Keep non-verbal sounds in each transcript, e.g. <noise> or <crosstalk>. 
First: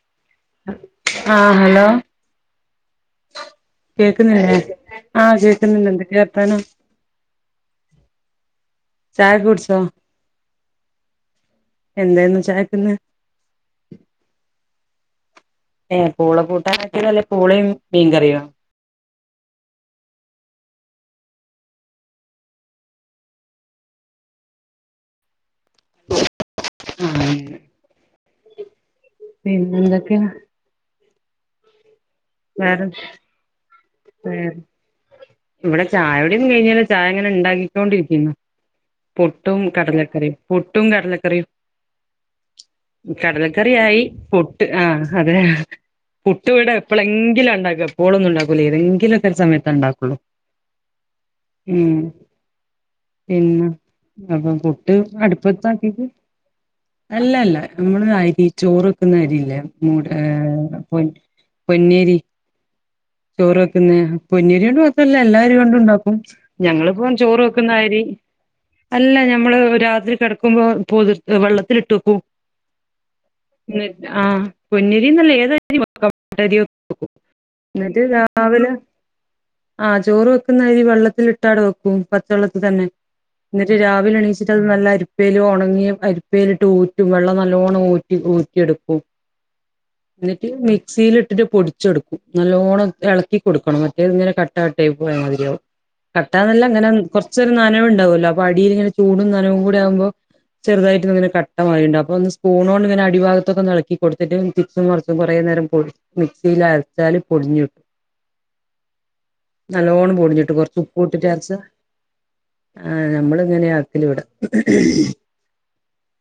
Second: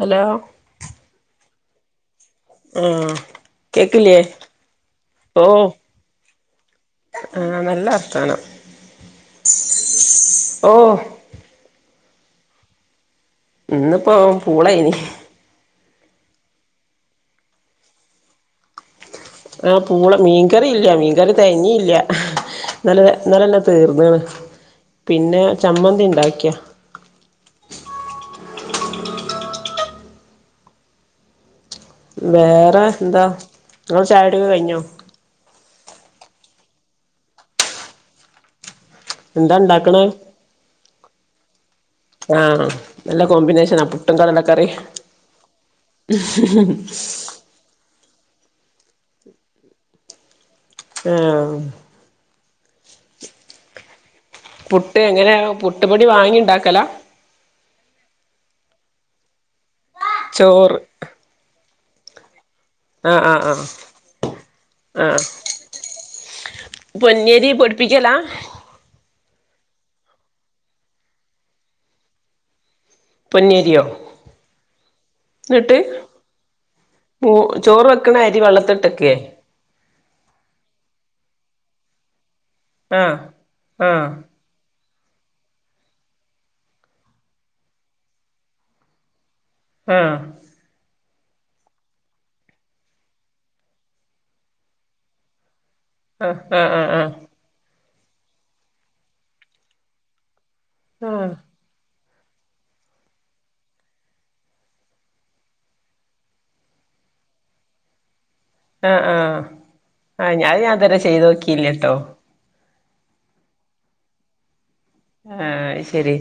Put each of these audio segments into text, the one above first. Hello ആഹ് hello ആഹ് കേക്കില്ലേ കേക്കുന്നില്ലേ ആഹ് ഓ കേക്ക്‌ന്നിണ്ട് എന്തൊക്കെയാ വർത്താനം ആഹ് നല്ല വർത്താനം ചായൊക്കെ കുടിച്ചോ ഓഹ് എന്തായിരുന്നു ചായക്കിന്ന് ഇന്നിപ്പോ പൂളയാനി ഏഹ് പൂള കൂട്ടാൻ ആക്കിയതോ അല്ലേൽ പൂളയും മീൻ കറിയോ ആഹ് പൂള മീൻകറി ഇല്ല മീൻകറി തികഞ്ഞ് ഇല്ല. ഇന്നലെ ഇന്നലന്നെ തീർന്നാണ് പിന്നെ ചമ്മന്തി ഇണ്ടാക്കിയാ. പിന്നെ എന്തൊക്കെയാ? വേറെ എന്താ നിങ്ങള് ചായ? കുടിയൊക്കെ വേറെ കഴിഞ്ഞോ ഇവിടെ ചായ കുടിയൊന്നും കഴിഞ്ഞില്ല ചായ ഇങ്ങനെ ഉണ്ടാക്കിക്കൊണ്ടിരിക്കുന്നു. പുട്ടും എന്താ ഇണ്ടാക്ക്ണ് കടലക്കറിയും പുട്ടും കടലക്കറിയും. ആഹ് നല്ല കോമ്പിനേഷനാ കടലക്കറിയായി പുട്ടും പുട്ട് കടലക്കറിം ആഹ് അതെ. പുട്ട് ഇവിട എപ്പോളെങ്കിലും ഉണ്ടാക്കാ എപ്പോഴൊന്നും ഉണ്ടാക്കൂലാ ഏതെങ്കിലുമൊക്കെ ഒരു സമയത്ത് ഉണ്ടാക്കുള്ളൂ. ആഹ് ഉം പിന്നെ അപ്പോ പുട്ട് എങ്ങനെ പുട്ടുപൊടി അടുപ്പത്താക്കിട്ട് വാങ്ങി ഇണ്ടാക്കലാ അല്ല അല്ല നമ്മള് അരി ചോറ് വെക്കുന്നരില്ലേ മൂട് ചോറ് ഏഹ് പൊ പൊന്നേരി ആഹ് ആഹ് ചോറ് ആഹ് വെക്കുന്ന പൊന്നിയരി കൊണ്ട് മാത്രല്ല ആഹ് എല്ലാരി കൊണ്ടും ഉണ്ടാക്കും ഞങ്ങളിപ്പോ ചോറ് പൊന്നിയരി വെക്കുന്നരി പൊടിപ്പിക്കലാ അല്ല ഞമ്മള് രാത്രി കിടക്കുമ്പോ പൊതിർ വെള്ളത്തിലിട്ട് വെക്കും. പൊന്നരിയോ എന്ന് ആഹ് പൊന്നരി എന്നല്ല എന്നിട്ട് ഏതരിയും മൂ ചോറ് <unintelligible> വെക്കണ അരി രാവിലെ വെള്ളത്തിട്ടക്കേ ആ ചോറ് വെക്കുന്നരി വെള്ളത്തില് ഇട്ടാടെ വെക്കും പ ച്ച വെള്ളത്തിൽ തന്നെ ആഹ് എന്നിട്ട് ആഹ് രാവിലെ എണീച്ചിട്ട് അത് നല്ലാ അരിപ്പ അരിപ്പേൽ ഒണങ്ങിയ അരിപ്പയിലിട്ട് ഊറ്റും വെള്ളം നല്ലോണം ഊറ്റി ഊറ്റിയെടുക്കും. ആഹ് എന്നിട്ട് മിക്സിലിട്ടിട്ട് പൊടിച്ചെടുക്കും നല്ലോണം ഇളക്കി കൊടുക്കണം മറ്റേത് ഇങ്ങനെ കട്ട കട്ടയായി പോയ മാതിരിയാവും. ആഹ് കട്ടന്നല്ല ആഹ് അങ്ങനെ ആഹ് കൊറച്ചൊരു നനവ് ഉണ്ടാവുമല്ലോ അപ്പോ അടിൽ ഇങ്ങനെ ചൂടും നനവും കൂടി ആകുമ്പോ ചെറുതായിട്ട് ആഹ് ഇങ്ങനെ ആഹ് കട്ടമാതിരിയിണ്ടാകും. അപ്പോ ഒന്ന് സ്പൂണ് കൊണ്ട് ഇങ്ങനെ അടിഭാഗത്തൊക്കെ ഇളക്കി കൊടുത്തിട്ട് തിരിച്ചും മറിച്ചും കുറേ നേരം പൊ മിക്സിൽ അരച്ചാല് ല് പൊടിഞ്ഞ് കിട്ടും. ആഹ് ആഹ് നല്ലോണം ആഹ് പൊടിഞ്ഞ് ഞാൻ കിട്ടും അത് ഞാൻ കൊറച്ച് ഇതുവരെ ഉപ്പും ചെയ്ത് ഇട്ടിട്ട് അരച്ചാ. നോക്കിയില്ലട്ടോ ആഹ് നമ്മള് ഇങ്ങനെയാ ആക്കല് ഇവിടെ. ആഹ് അയ്ശരി.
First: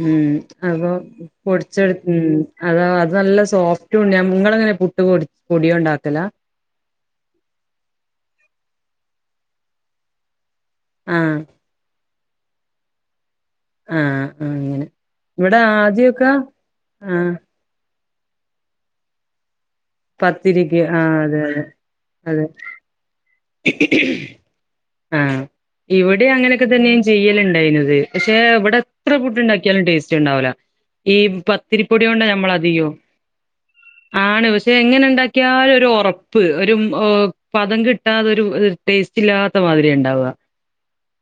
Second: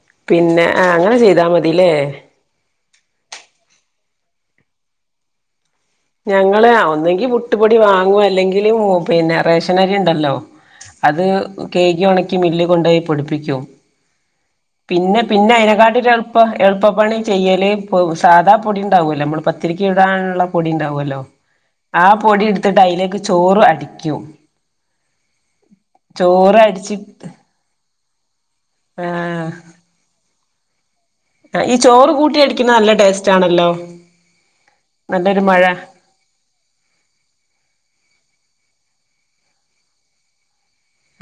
ഉം അപ്പോ പൊടിച്ചെടുത്ത് ഉം അത് അത് നല്ല സോഫ്റ്റ് ഉണ്ടാവും ഇങ്ങളങ്ങനെ പുട്ട് പൊടിയോണ്ടാക്കുവാ? ഞങ്ങള് ഒന്നങ്കില് പുട്ടുപൊടി വാങ്ങും അല്ലെങ്കില് പിന്നെ റേഷനരി ഉണ്ടല്ലോ? അത് ആഹ് കയ്കി ഉണക്കി മില്ല് കൊണ്ടോയി പൊടിപ്പിക്കും. ആഹ് ആഹ് അങ്ങനെ പിന്നെ പിന്നെ ഇവിടെ അയിതനെക്കാട്ടിലും ആദ്യൊക്കെ എളുപ്പം എളുപ്പ പ്പണി ആഹ് ചെയ്യല് സാധാ പൊടി ഉണ്ടാവുമല്ലേ നമ്മൾ പത്തിരിക്ക് ചുടാനുള്ള പൊ ടി ആ അതെ അതെ അതെ. എടുത്തിട്ട് അതിലേക്ക് ചോറ് അടിക്കും ആ ഇവിടേം ചോറ് അങ്ങനൊക്കെ തന്നെയും അടിച്ചിട്ട് ചെയ്യലുണ്ടായിന് ന്നത് പക്ഷേ ഇവിടെ ആ എത്ര പുട്ടുണ്ടാക്കിയാലും ടേസ്റ്റ് ഉണ്ടാവൂല. ഈ ഈ പത്തിരിപ്പൊടി ചോറ് കൊണ്ടാ കൂട്ടി അടിക്കുന്നത് നല്ല ഞമ്മളധികവും ടേസ്റ്റ് ആണല്ലോ ആണ് പ ക്ഷേ എങ്ങനെ നല്ലൊരു മഴ ഉണ്ടാക്കിയാലും ഒരൊറപ്പ് ഒരു ആ പതം കിട്ടാതൊരു ഒരു ടേസ്റ്റ് ഇല്ലാത്ത മാതിരിയാ ഉണ്ടാവുക.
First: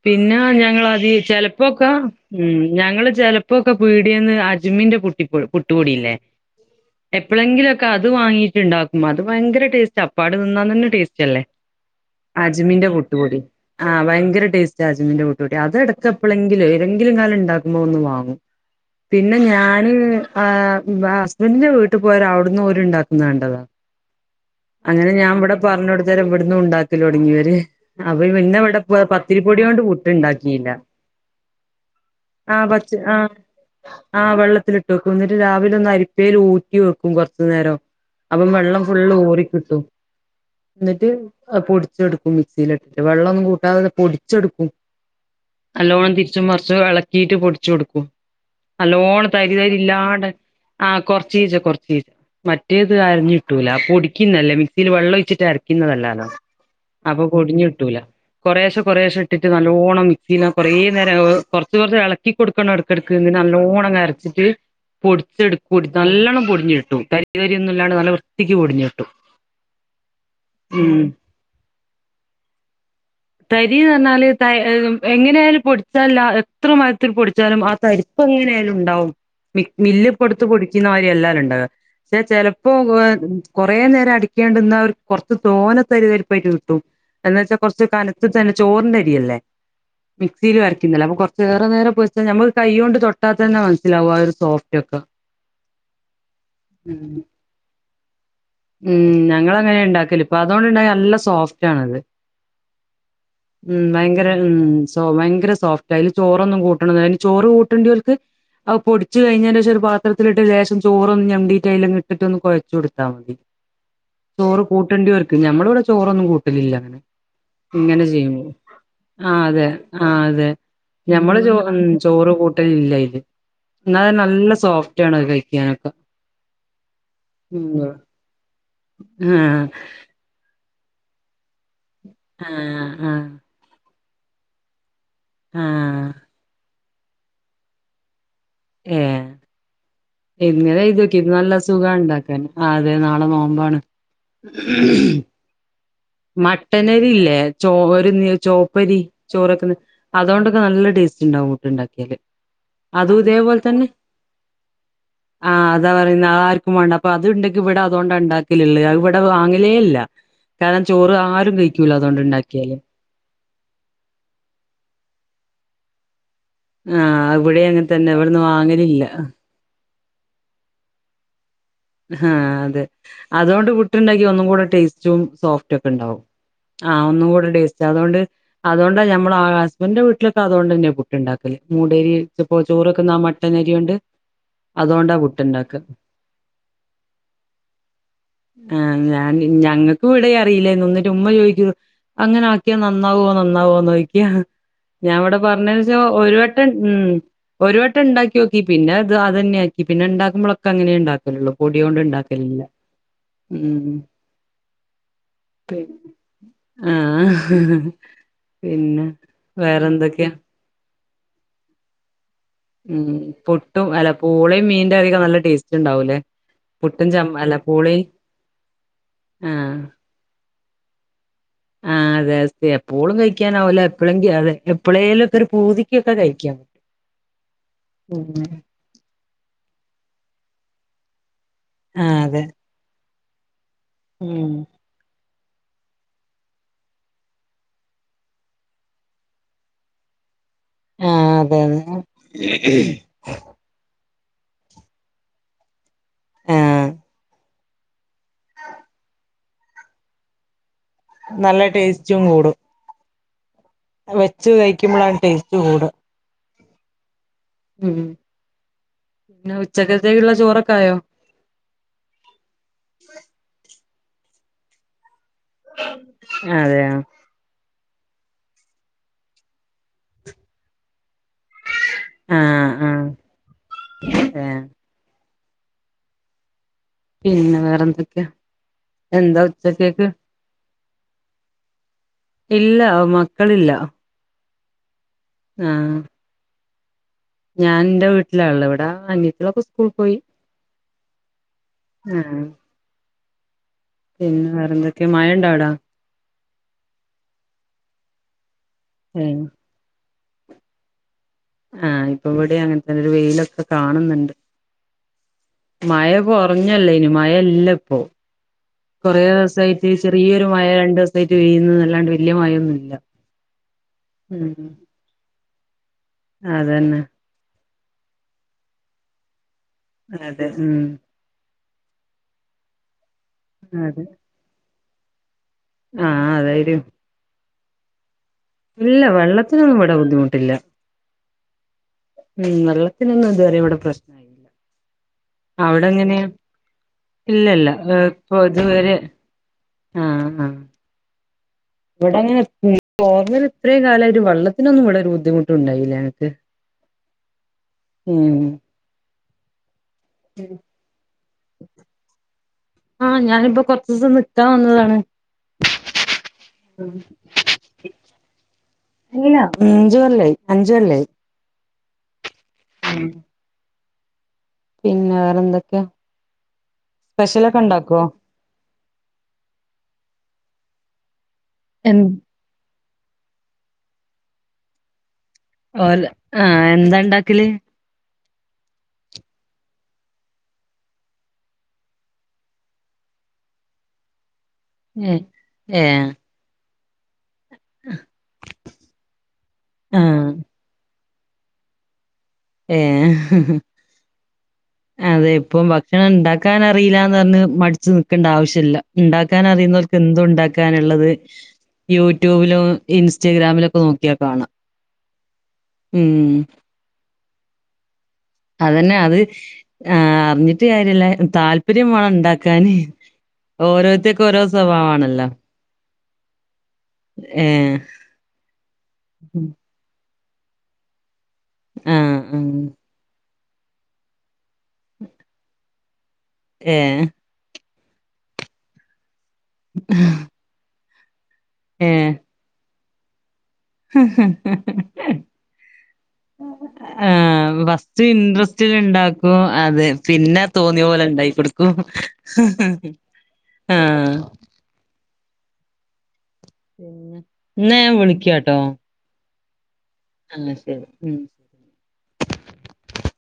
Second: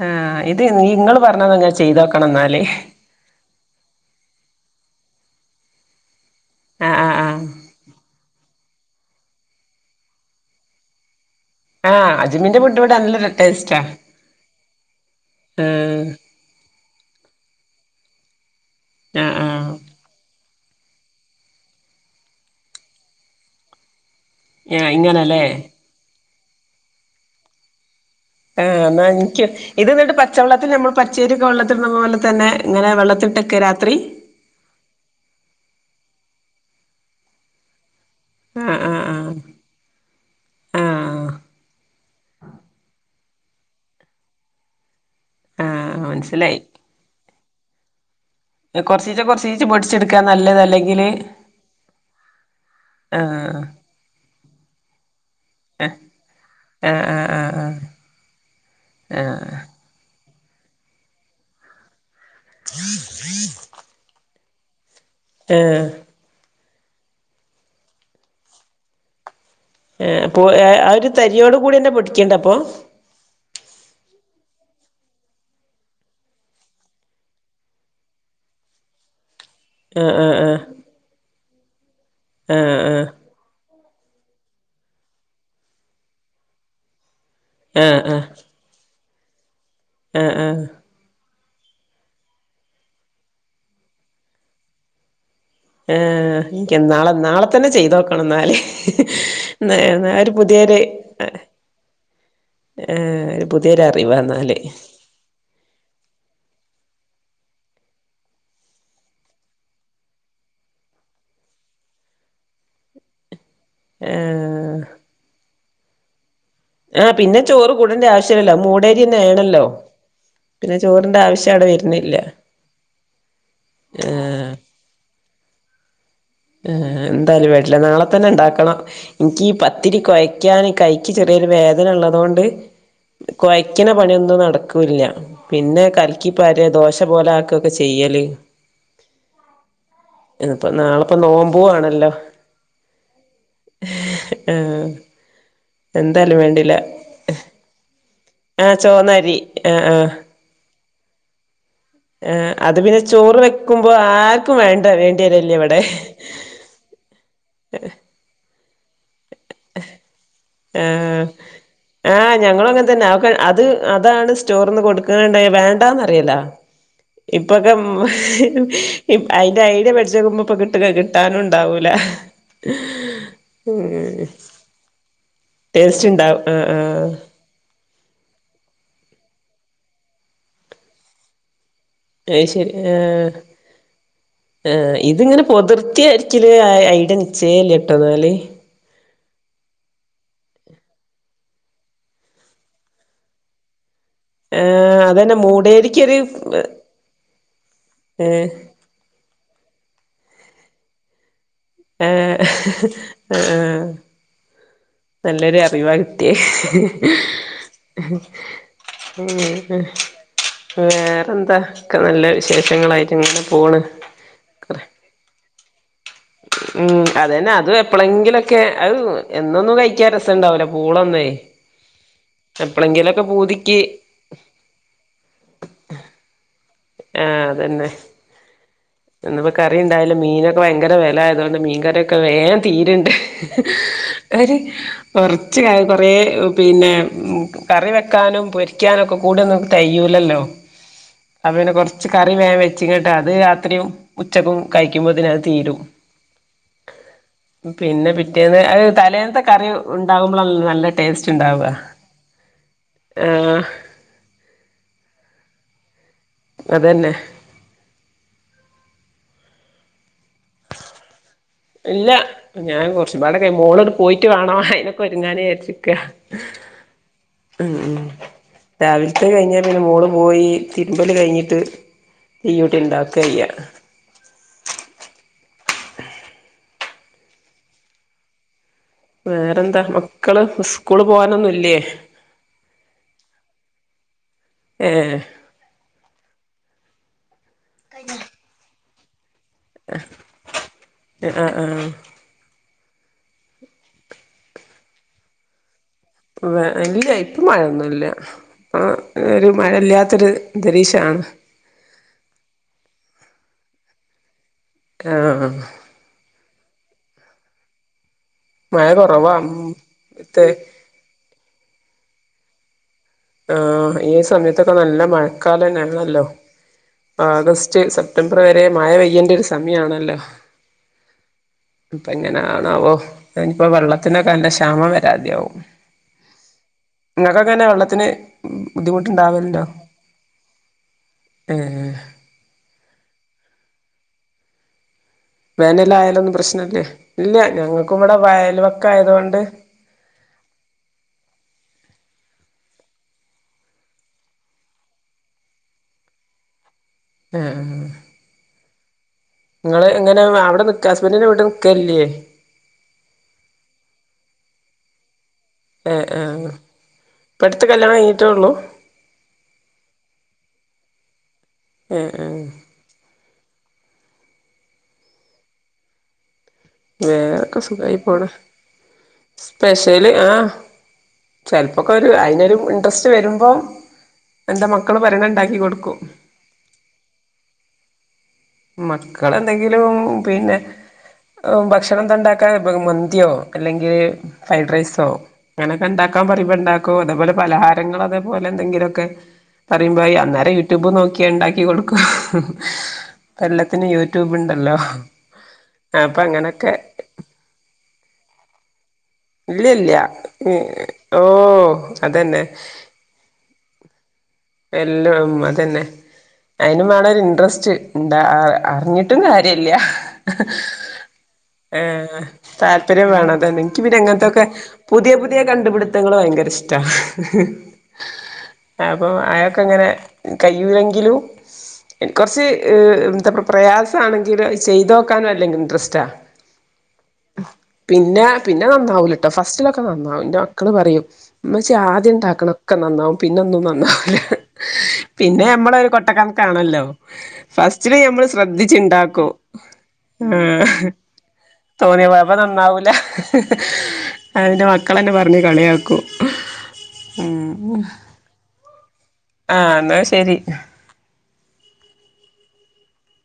ആ പിന്നെ ഇത് ഞങ്ങ അതി നിങ്ങൾ പറഞ്ഞത് ഞാൻ ചെലപ്പൊക്കെ ചെയ്തോക്കണം ഉം എന്നാല് ഞങ്ങള് ചെലപ്പോക്കെ പീടിയേന്ന് അജ്മിന്റെ പു പ്പഴു പുട്ടുപൊടില്ലേ ആ ആ ആ എപ്പളെങ്കിലും ഒക്കെ അത് വാങ്ങീറ്റുണ്ടാക്കും അത് ഭയങ്കര ടേസ്റ്റാ അപ്പാട് തിന്നാൻ തന്നെ ടേസ്റ്റ് അല്ലേ? ആ അജ്മിന്റെ പുട്ട് അജ്മീന്റെ ഇവിടെ നല്ല പുട്ടുപൊടി ടേസ്റ്റാ ആ ഭയങ്കര ടേസ്റ്റാ അജ്മീന്റെ പുട്ടുപൊടി അതെടുക്കെപ്പളെങ്കിലും ഏ ന്നെങ്കിലും കാലം ഉണ്ടാക്കുമ്പോ ഒന്ന് വാങ്ങും ആ പിന്നെ ആ ആ ഞാന് ആ ഹസ്ബന്റിന്റെ വീട്ടിൽ പോയോര് അവിടന്നോര് ഇണ്ടാക്കുന്ന കണ്ടതാ. അങ്ങനെ ഞാ ഇങ്ങനല്ലേ ഇവിടെ പറഞ്ഞ കൊടുത്തേരം ഇവിടുന്നും ഉണ്ടാക്കല് തുടങ്ങിയിവര്. അവര് പിന്നെ ഇവിടെ ആഹ് പ് എന്നാ എനിക്ക് പത്തിരിപ്പൊടി കൊണ്ട് ഇത് എന്നിട്ട് പുട്ടുണ്ടാക്കിയില്ല പച്ചവെള്ളത്തിൽ നമ്മൾ പച്ചരിയൊക്കെ വെള്ളത്തിലിടുന്ന പോലെ തന്നെ ആ ഇങ്ങനെ പച്ച ആ വെള്ളത്തിട്ടൊക്കെ രാത്രി ആ വെള്ളത്തിലിട്ടു വെക്കും എന്നിട്ട് രാവിലെ ഒന്നരി പ്പേലൂറ്റിവെക്കും കൊറച്ചു നേരം. അപ്പം ആഹ് വെള്ളം ആഹ് ആഹ് ഫുള്ളൂറിക്കിട്ടും എന്നിട്ട് ആഹ് അ പൊടിച് ച്ചെടുക്കും മിക്സിലിട്ടിട്ട് വെള്ളം ഒന്നും കൂട്ടാതെ പൊടിച്ചെടുക്കും. ആഹ് നല്ലോണം തിരിച്ചും മനസ്സിലായി മറിച്ചും ഇളക്കിയിട്ട് പൊടിച്ചു കൊടുക്കും. കൊറച്ചീച്ചെ നല്ലോണം തരി കൊറച്ചീച്ചെ തരി പൊടിച്ചെടുക്കാ ഇല്ലാണ്ട്, നല്ലത് ആ അല്ലെങ്കില് കൊറചീച്ച കൊറചീച്ച മറ്റേത് ആഹ് അരഞ്ഞുകിട്ടൂല പൊടിക്കുന്നല്ലേ മിക്സിയിൽ വെള്ള ഒഴിച്ച് ഇതരക്കുന്നതല്ലാല്ലോ ആഹ് അപ്പൊ ആഹ് ആഹ് പൊടിഞ്ഞിട്ടൂല കൊറേശേ കൊറേശേ ആഹ് ഇട്ടിട്ട് ആഹ് നല്ലോണം പിന്ന കുറേ നേരം കൊറച്ച് കൊറച്ച് എളക്കി കൊടുക്കണം എടക്കെടക്ക് ന്നിട്ട് നല്ലോണങ്ങ് അരച്ചിട്ട് ആഹ് പൊടിച്ചെടുക്കുട് ആഹ് നല്ലണ്ണം പൊടിഞ്ഞുകിട്ടും തരി തരിയൊന്നും ഇല്ലാണ്ട് നല്ല വൃത്തിക്ക് പൊടിഞ്ഞുകിട്ടും. ഏ അപ്പൊ ആ ഒരു തരിയോട് കൂടിയന്നെ പൊടിക്കേണ്ടേ അപ്പൊ? തരിന്ന് പറഞ്ഞാല് ത എങ്ങനെയാലും പൊടിച്ചാല് എത്ര മയത്തിൽ പൊടിച്ചാലും ആ തരിപ്പങ്ങ് നെയായാലും ഉണ്ടാവും മില്ലി ആഹ് കൊടുത്ത് ആഹ് പൊടിക്കുന്നമാരി അല്ലാലോ ഉണ്ടാവ. പക്ഷെ ചെലപ്പോ ആഹ് <unintelligible> കൊറേ നേരം അടിക്കാണ്ടിന്നാ കുറച്ച് തോന തരിതരിപ്പായിട്ട് കിട്ടും എന്ന്വച്ചാൽ ആഹ് കുറച്ച് ആഹ് ആഹ് കനത്തി ആഹ് തന്നെ, ചോറിന്റെ അരി അല്ലേ? ആഹ് മിക്സിലുവരയ്ക്കുന്നല്ലേ അപ്പോ കൊറ ചേറെ നേരം പോയിചാ നമ്മുക്ക് കൈ കൊണ്ട് തൊട്ടാത്തന്നെ മനസ്സിലാവും ആ ഒരു സോഫ്റ്റ് ഒക്കെ ആ എനിക്ക്‌ നാളെ നാളെ തന്നെ ചെയ്തോക്ക ണം എന്നാല് ഉം ഞങ്ങളങ്ങനെ നാ ഉണ്ടാക്കല് ഒരു ഇപ്പൊ പുതിയൊരു അതുകൊണ്ടുണ്ടായ നല്ല സോഫ്റ്റ് ആണത് ആഹ് ഒരു പുതിയൊരു ഉം ഭയങ്കര ഉം അറിവാന്നാല് സോ ഭയങ്കര സോഫ്റ്റാ അതില് ചോറൊന്നും കൂട്ടണ ചോറ് കൂട്ടണ്ടിതിലക്ക്? അത് പൊടിച്ച് കഴിഞ്ഞന്റെഷം ഒരു പാത്രത്തിലിട്ട് ഒരു ലേശം ചോറൊന്നുഞമ്ണ്ടീട്ടയിലങ്ങിട്ടിട്ട് ഒന്ന് കൊഴച്ചു കൊടുത്താ മതി. ചോറ് ആഹ് കൂട്ടണ്ടിയവർക്ക്‌ ഞമ്മളിവിടെ ചോറൊന്നും കൂട്ട ട്ടലില്ല ആഹ് പിന്നെ ചോറ് ഇങ്ങനെ കൂടേണ്ട ചെയ്യുമ്പോ, ആവശ്യല്ലല്ലോ മൂടേരിയന്നെ ആ ആണല്ലോ അതേ ആ അതേ, പിന്നെ ചോറിന്റെ ഞമ്മള് ആവശ്യം അവിടെ ന്നും വരുന്നില്ല ചോറ് കൂട്ടലില്ലയില് എന്നാലും ആഹ് നല്ല സോഫ്റ്റ് ആണത് കഴിക്കാനൊക്കെ. ആ എന്തായാലും വേണ്ടില്ല ഉം നാളെ തന്നെണ്ടാക്കണം എനിക്ക് ഈ ആഹ് പത്തിരി കൊഴയ്ക്കാന് കൈ ക്ക് ചെറിയൊരു വേദന ഒള്ളതുകൊണ്ട് ആഹ് ആഹ് കൊയക്കണ പണിയൊന്നും നടക്കൂല്ല. പിന്നെ ആഹ് കൽക്കിപ്പരെ ദോശ പോലെ ആക്ക്വക്കെ ചെയ്യല്. ഇപ്പ എങ്ങനെ ഇത് നാളെപ്പോ ഇത് നല്ല നോമ്പു സുഖാ ആണല്ലോ ഇണ്ടാക്കാൻ, ആ അതെ നാളെ നോമ്പാണ്. ആഹ് എന്തായാലും വേണ്ടില്ല മട്ടനരി ഇല്ലേ ചോ ഒരു ആഹ് ചോപ്പരി ചോന്നരി ചോറെക്കുന്നെ ആഹ് ആഹ് അതുകൊണ്ടൊക്കെ നല്ല ടേസ്റ്റാ. ഇണ്ടാവ്വോ? ഇണ്ടാക്കിയാല്, ആഹ് അത് പിന്നെ അതു ചോറ് ഇതേപോലെ തന്നെ വെക്കുമ്പോ ആർക്കും വേണ്ട ആ വേണ്ടിവരല്ലേ ഇവിടെ അതാ പറയുന്നെ ആരു ക്കും വേണ്ട അപ്പൊ അതുണ്ടെങ്കി ഇവിടെ അതുകൊണ്ട് ഉണ്ടാക്കലില്ല ഇവിടെ വാങ്ങലേല്ല. ആ ആ ഞങ്ങളു അങ്ങനെ തന്നെ അവക്ക് അത് അതാണ് സ്റ്റോറിന്ന് കൊടുക്കണണ്ടായ വേണ്ടാന്നറിയില്ല ആ ഇവിടെ ഇപ്പൊക്കെ അങ്ങനെ തന്നെ ഇവിടുന്ന് വാങ്ങലില്ല ഇ അയിന്റെ ഐഡിയ പഠി ഇജേകുമ്പോ പുട്ട് കിട്ടാനുണ്ട് ആ അതെ അതോണ്ട് പുട്ട്ണ്ടാക്കി ഒന്നും കൂടെ ടേസ്റ്റും സോഫ്റ്റ് ഒക്കെ ടേസ്റ്റ് ഉണ്ടാവും ആഹ് ആ ആഹ് ഒന്നും കൂടെ ടേസ്റ്റ് അതോണ്ട് അതുകൊണ്ട നമ്മള് ആ ഹസ്ബൻന്റെ വീട്ടിലൊക്കെ അതോണ്ടന്നേ പുട്ട് ഉണ്ടാക്കല് മൂടരി അത് ചപ്പോ ചോറ് വെക്കുന്ന ആ മട്ടൻ അരിയോണ്ട് ആ ഇതിങ്ങനെ പൊതിർത്തി അരിക്കല് ഐ ഐഡിയ നിച്ചേ ഇല്ലട്ടോ ന്നാല് ഞാന് ഞങ്ങൾക്കു ഇവിടെ അറില്ലായിരുന്നു ന്നിട്ട് ഉമ്മ ചോയ്ക്കു അങ്ങനെ ആക്കിയാ നന്നാവോ നന്നാവോന്നു ന്നോ യാ ആഹ് ഞാൻ അതന്നെ ഇവിടെ പറഞ്ഞ ശേഷം മൂടേരിക്കൊരു ഒരു വട്ടം ഉം ഒരു വട്ടം ഉണ്ടാക്കി ഏഹ് നോക്കി പിന്നെ അത് അതന്നേ ആക്കി പിന്നെ ഇണ്ടാക്കുമ്പളൊക്കെ അങ്ങനെ ഇണ്ടാക്കലൊള്ളൂ പൊടിയോണ്ട് ആഹ് ഇണ്ടാക്കലില്ല ആഹ് ഉം നല്ലൊരു പി അറിവ കിട്ടിയേ ആഹ് പിന്നെ വേറെന്തൊക്കെയാ വേറെന്താ ഒക്ക നല്ലേ ഉം പുട്ടും അല്ല പൂളേം മീന്റെ അധികം നല്ല ടേസ്റ്റ് ഉണ്ടാവൂല്ലേ ഉം അതന്നെ അത് എപ്പഴെങ്കിലൊക്കെ അത് എന്നൊന്നും കഴിക്കാൻ രസുണ്ടാവില്ല പൂളന്നെ ആഹ അതെ അേ എപ്പോഴും പൂതിക്ക് കഴിക്കാനാവില്ല എപ്പോഴെങ്കും അതെ എപ്പഴെലുക്കെ ഒരു പൂതിക്കൊക്കെ കഴിക്കാം ആ അതന്നെ ഉം ഇന്നിപ്പോ കറി ഉണ്ടായലും മീനൊക്കെ ഭയങ്കര വില ആയതൊണ്ട് മീൻകറിക്കെ ആഹ് വേ അതെ തീരുണ്ട് അവര് ആഹ് <unintelligible> ഉച്ചക കുറേ പിന്നെ കറി വെക്കാനും പൊരിക്കാനും ഒക്കെ കൂടെന്നക്ക് തെകയുല്ലല്ലോ അപ്പ അതെ പിന്നെ അതെ കൊറച്ച് കറി വേഗൻ വെച്ചങ്ങട്ട് അത് രാത്രിയും ഉച്ചക്കും കഴിക്കുമ്പോത്ത അത് തീരും ആഹ് പിന്നെ പിറ്റേന്ന് തലേനത്തെ കറി ഉണ്ടാമ്പോളല്ലോ നല്ല നല്ല ടേസ്റ്റും കൂടും ആ വെച്ചു കയിക്കുമ്പളാണ് ടെയ്സ്റ്റ് കൂട. അതെന്നെഹ്. ഉം. ന്ന ഉച്ചക്കത്തേക്ക്ള്ള ചോറൊക്കായോ? ഇല്ല. ഞാൻ കൊർച്ച്പാടെ കെ മോളട് പോയിറ്റ്‌ വേണോ ഹയി നൊക്കെ അതെയോ <unintelligible> ഊം. രാവിൽത്തഅ് കഴിഞ്ഞെ പിന്നെ മോള് പോയി തിര് <unintelligible> കയിഞ്ഞിട്ട് ആഹ് തിയ്യൂട്ടി ആഹ് ണ്ടാക്കായ്യാ. <inaudible> ഏഹ് പിന്ന വേറന്തൊക്കെയാ? വേറന്ത? മക്കള് സ്ക്കൂള് പോകാനൊന്നുല്ല്യേ? ഇല്ല. മക്കള്ല്ല ഏഹ്. ആഹ്. ഞാൻന്റ വീട്ടിലാള്ള വെടാ അനി <unintelligible> സ്കൂൾ പോയ്. ആഹ് ആഹ് ആഹ്. പിന്ന വേറെന്തൊക്കെയാ? മഴണ്ടൊ ആട വെ ഇല്ല്യ ഇപ്പം മഴയൊന്നുല്ല. ആ ഏഹ് ഒര് മഴയില്ല്യാ ത്ത് ര് ന്തരീഷാണ് ആഹ്. ഇപ്പം വെടെയങ്ങൻതന്നെ ഒരു വെയിലൊക്ക കാണ്ന്ന്ണ്ട്. ആ അ <unintelligible> മയല്ലപ്പൊ. മഴ കുറവാ കൊറേവസായിറ്റ് ചെറിയൊരു ത്തെ മയ രണ്ടോസായിറ്റ് വെയ്യ്ന്ന്ന്നല്ലാണ്ട് വല്ല്യ മയൊന്നുല്ല. ആഹ്. ഈ സമയത്തൊക്ക നല്ല മഴക്കാലെന്നാണല്ലൊ. അതന്നെ ആഗസ് <unintelligible> സപ്റ്റംബറ് വരെ മയ പെയ്യെണ്ടൊര് അതെയതെ. ഉം അപ്പ എങ്ങനൊണാവോ അനിപ്പോ വെള്ളത്തിനൊക്കെ അന്റെ ക്ഷാമം വരാതെയാവും ആ അതായിരും അങ്ങനെ വെള്ളത്തിന് ഇല്ല ബുദ്ധിമുട്ടുണ്ടാവലുണ്ടോ വെള്ളത്തിനൊന്നും ഇവടെ ബുദ്ധിമുട്ടില്ല ഏ ഉം നല്ല അത്തിനൊന്നും ഇതുവരെ ഇവിടെ പ്രശ്ന അവിടെങ്ങനെയാ വേനലായാലൊന്നും പ്രശ്നല്ലേ ഇല്ല ഇല്ലല്ല ഞങ്ങൾക്കും ഇവിടെ ഇപ്പൊ ഇതുവരെ വയൽവക്കായതുകൊണ്ട് ആഹാ ഇവിടെങ്ങനെ ഓർന്നൽ ഇത്രേയും കാലമായിട്ട് വെള്ളത്തിനൊന്നും ഇവിടൊരു ബുദ്ധിമുട്ടുണ്ടായില്ല അനക്ക് ആ നിങ്ങള് എങ്ങനെ അവിടെ നിക്ക ഹസ്ബൻഡന്റെ വീട്ട് നിക്കല്ലേ ത്താ വന്നതാണ് ഏ ആ ഇപ്പടുത്ത് കല്യാണം കഴിഞ്ഞിട്ടേ ഉള്ളൂ അല്ല അഞ്ച്കൊല്ലായി അഞ്ചു കൊല്ലായി ഉം ഉം <inaudible> പിന്നെ വേറെന്തൊക്കെയാ വേറൊക്കെ സ്പെഷ്യലൊക്കെ സുഖമായി ഉണ്ടാക്കുവോ പോണ് സ്പെഷല് ആ ചെലപ്പോക്കെ എൻ ഒരു അയിനൊരു ഇൻട്രസ്റ്റ് വരുമ്പോ എന്റെ മക്കള് പറണ ഓ ആ എന്താ ഇണ്ടാക്കല് മക്കൾ എന്തെങ്കിലും പിന്നെ ഭക്ഷണം ന്താണ്ടാക്കാ മന്തിയോ അല്ലെങ്കി ഫ്രൈഡ് റൈസോ ഏഹ് ഏഹ് അങ്ങനൊക്കെണ്ടാക്കാൻ പറയ്മ്പോ ഇണ്ടാക്കും അതേപോലെ പലഹാരങ്ങൾ അതേപോലെ എന്തെങ്കിലൊക്കെ പറയുമ്പോ ആഹ് അന്നേരം യൂട്യൂബ് നോക്കി ഇണ്ടാക്കി കൊടുക്കും ഏഹ് <inaudible> എല്ലാത്തിനും യൂട്യൂബ് ഇണ്ടല്ലോ അതെ ഇപ്പം ഭക്ഷണം അപ്പൊ അങ്ങനൊക്കെ ഇണ്ടാക്കാനറിയില്ലാന്ന് ഇണ്ടാക്കാൻ ഇല്ല ഇല്ല അറിയുന്നവർക്ക് എന്തും ഉണ്ടാക്കാന്ള്ളത് ഓ അതന്നെ യൂട്യൂബിലും ഇൻസ്റ്റഗ്രാമിലൊ എല്ലാം ഉം അതന്നെ ഉം അയിനും വേണൊരു ഇൻട്രസ്റ്റ് എന്താ അതന്നെ അറിഞ്ഞിട്ടും അത് കാര്യില്ല ആഹ് അറിഞ്ഞിട്ട് കാര്യല്ല താല്പര്യം വേണം ഇണ്ടാക്കാന്. വേണം അതന്നെ എനിക്ക് പിന്നെ ഓരോരുത്തർക്ക് ഓരോ അങ്ങനത്തൊക്കെ പുതിയ സ്വഭാവാണല്ലോ. പുതിയ കണ്ടപിടിത്ത ങ്ങള് ഭയങ്കര ഇഷ്ടാ ഏഹ് അപ്പൊ അയാക്കങ്ങനെ കയൂല്ലെങ്കിലും എ ആഹ് ആഹ് കൊറച്ച് എന്താ പ്ര പ്രയാസാണെങ്കിലും ചെയ്തോക്കാനും നല്ല ഇൻട്രസ്റ്റാ ഏഹ് പിന്ന പിന്ന നന്നാവൂല ഫസ്റ്റിലൊക്കെ നന്നാവും എന്റെ മക്കള് പറയും ഏഹ് മച്ചിആദ്യം ഉണ്ടാക്കണക്കെ നന്നാവും പിന്നൊന്നും പിന്നെ മ്മള ഒരു കൊട്ടക്കണക്കാണല്ലോ ആഹ് ഫസ്റ്റില് ഫസ്റ്റ് മ്മള് ശ്രദ്ധി ഇൻട്രസ്റ്റില് ച്ചിണ്ടാക്കൂ ഇണ്ടാക്കും അത് പിന്നെ തോന്നിയ പോലെ ഇണ്ടാക്കി കൊടുക്കും തോന്നിയ പോയപ്പ നന്നാവൂല ആഹ് അതിന്റെ മക്കളെന്നെ പറഞ്ഞ് കളിയാക്കൂ ന്നെ ആൻ വിളിക്കാട്ടോ ആ ആ ശരി ഉം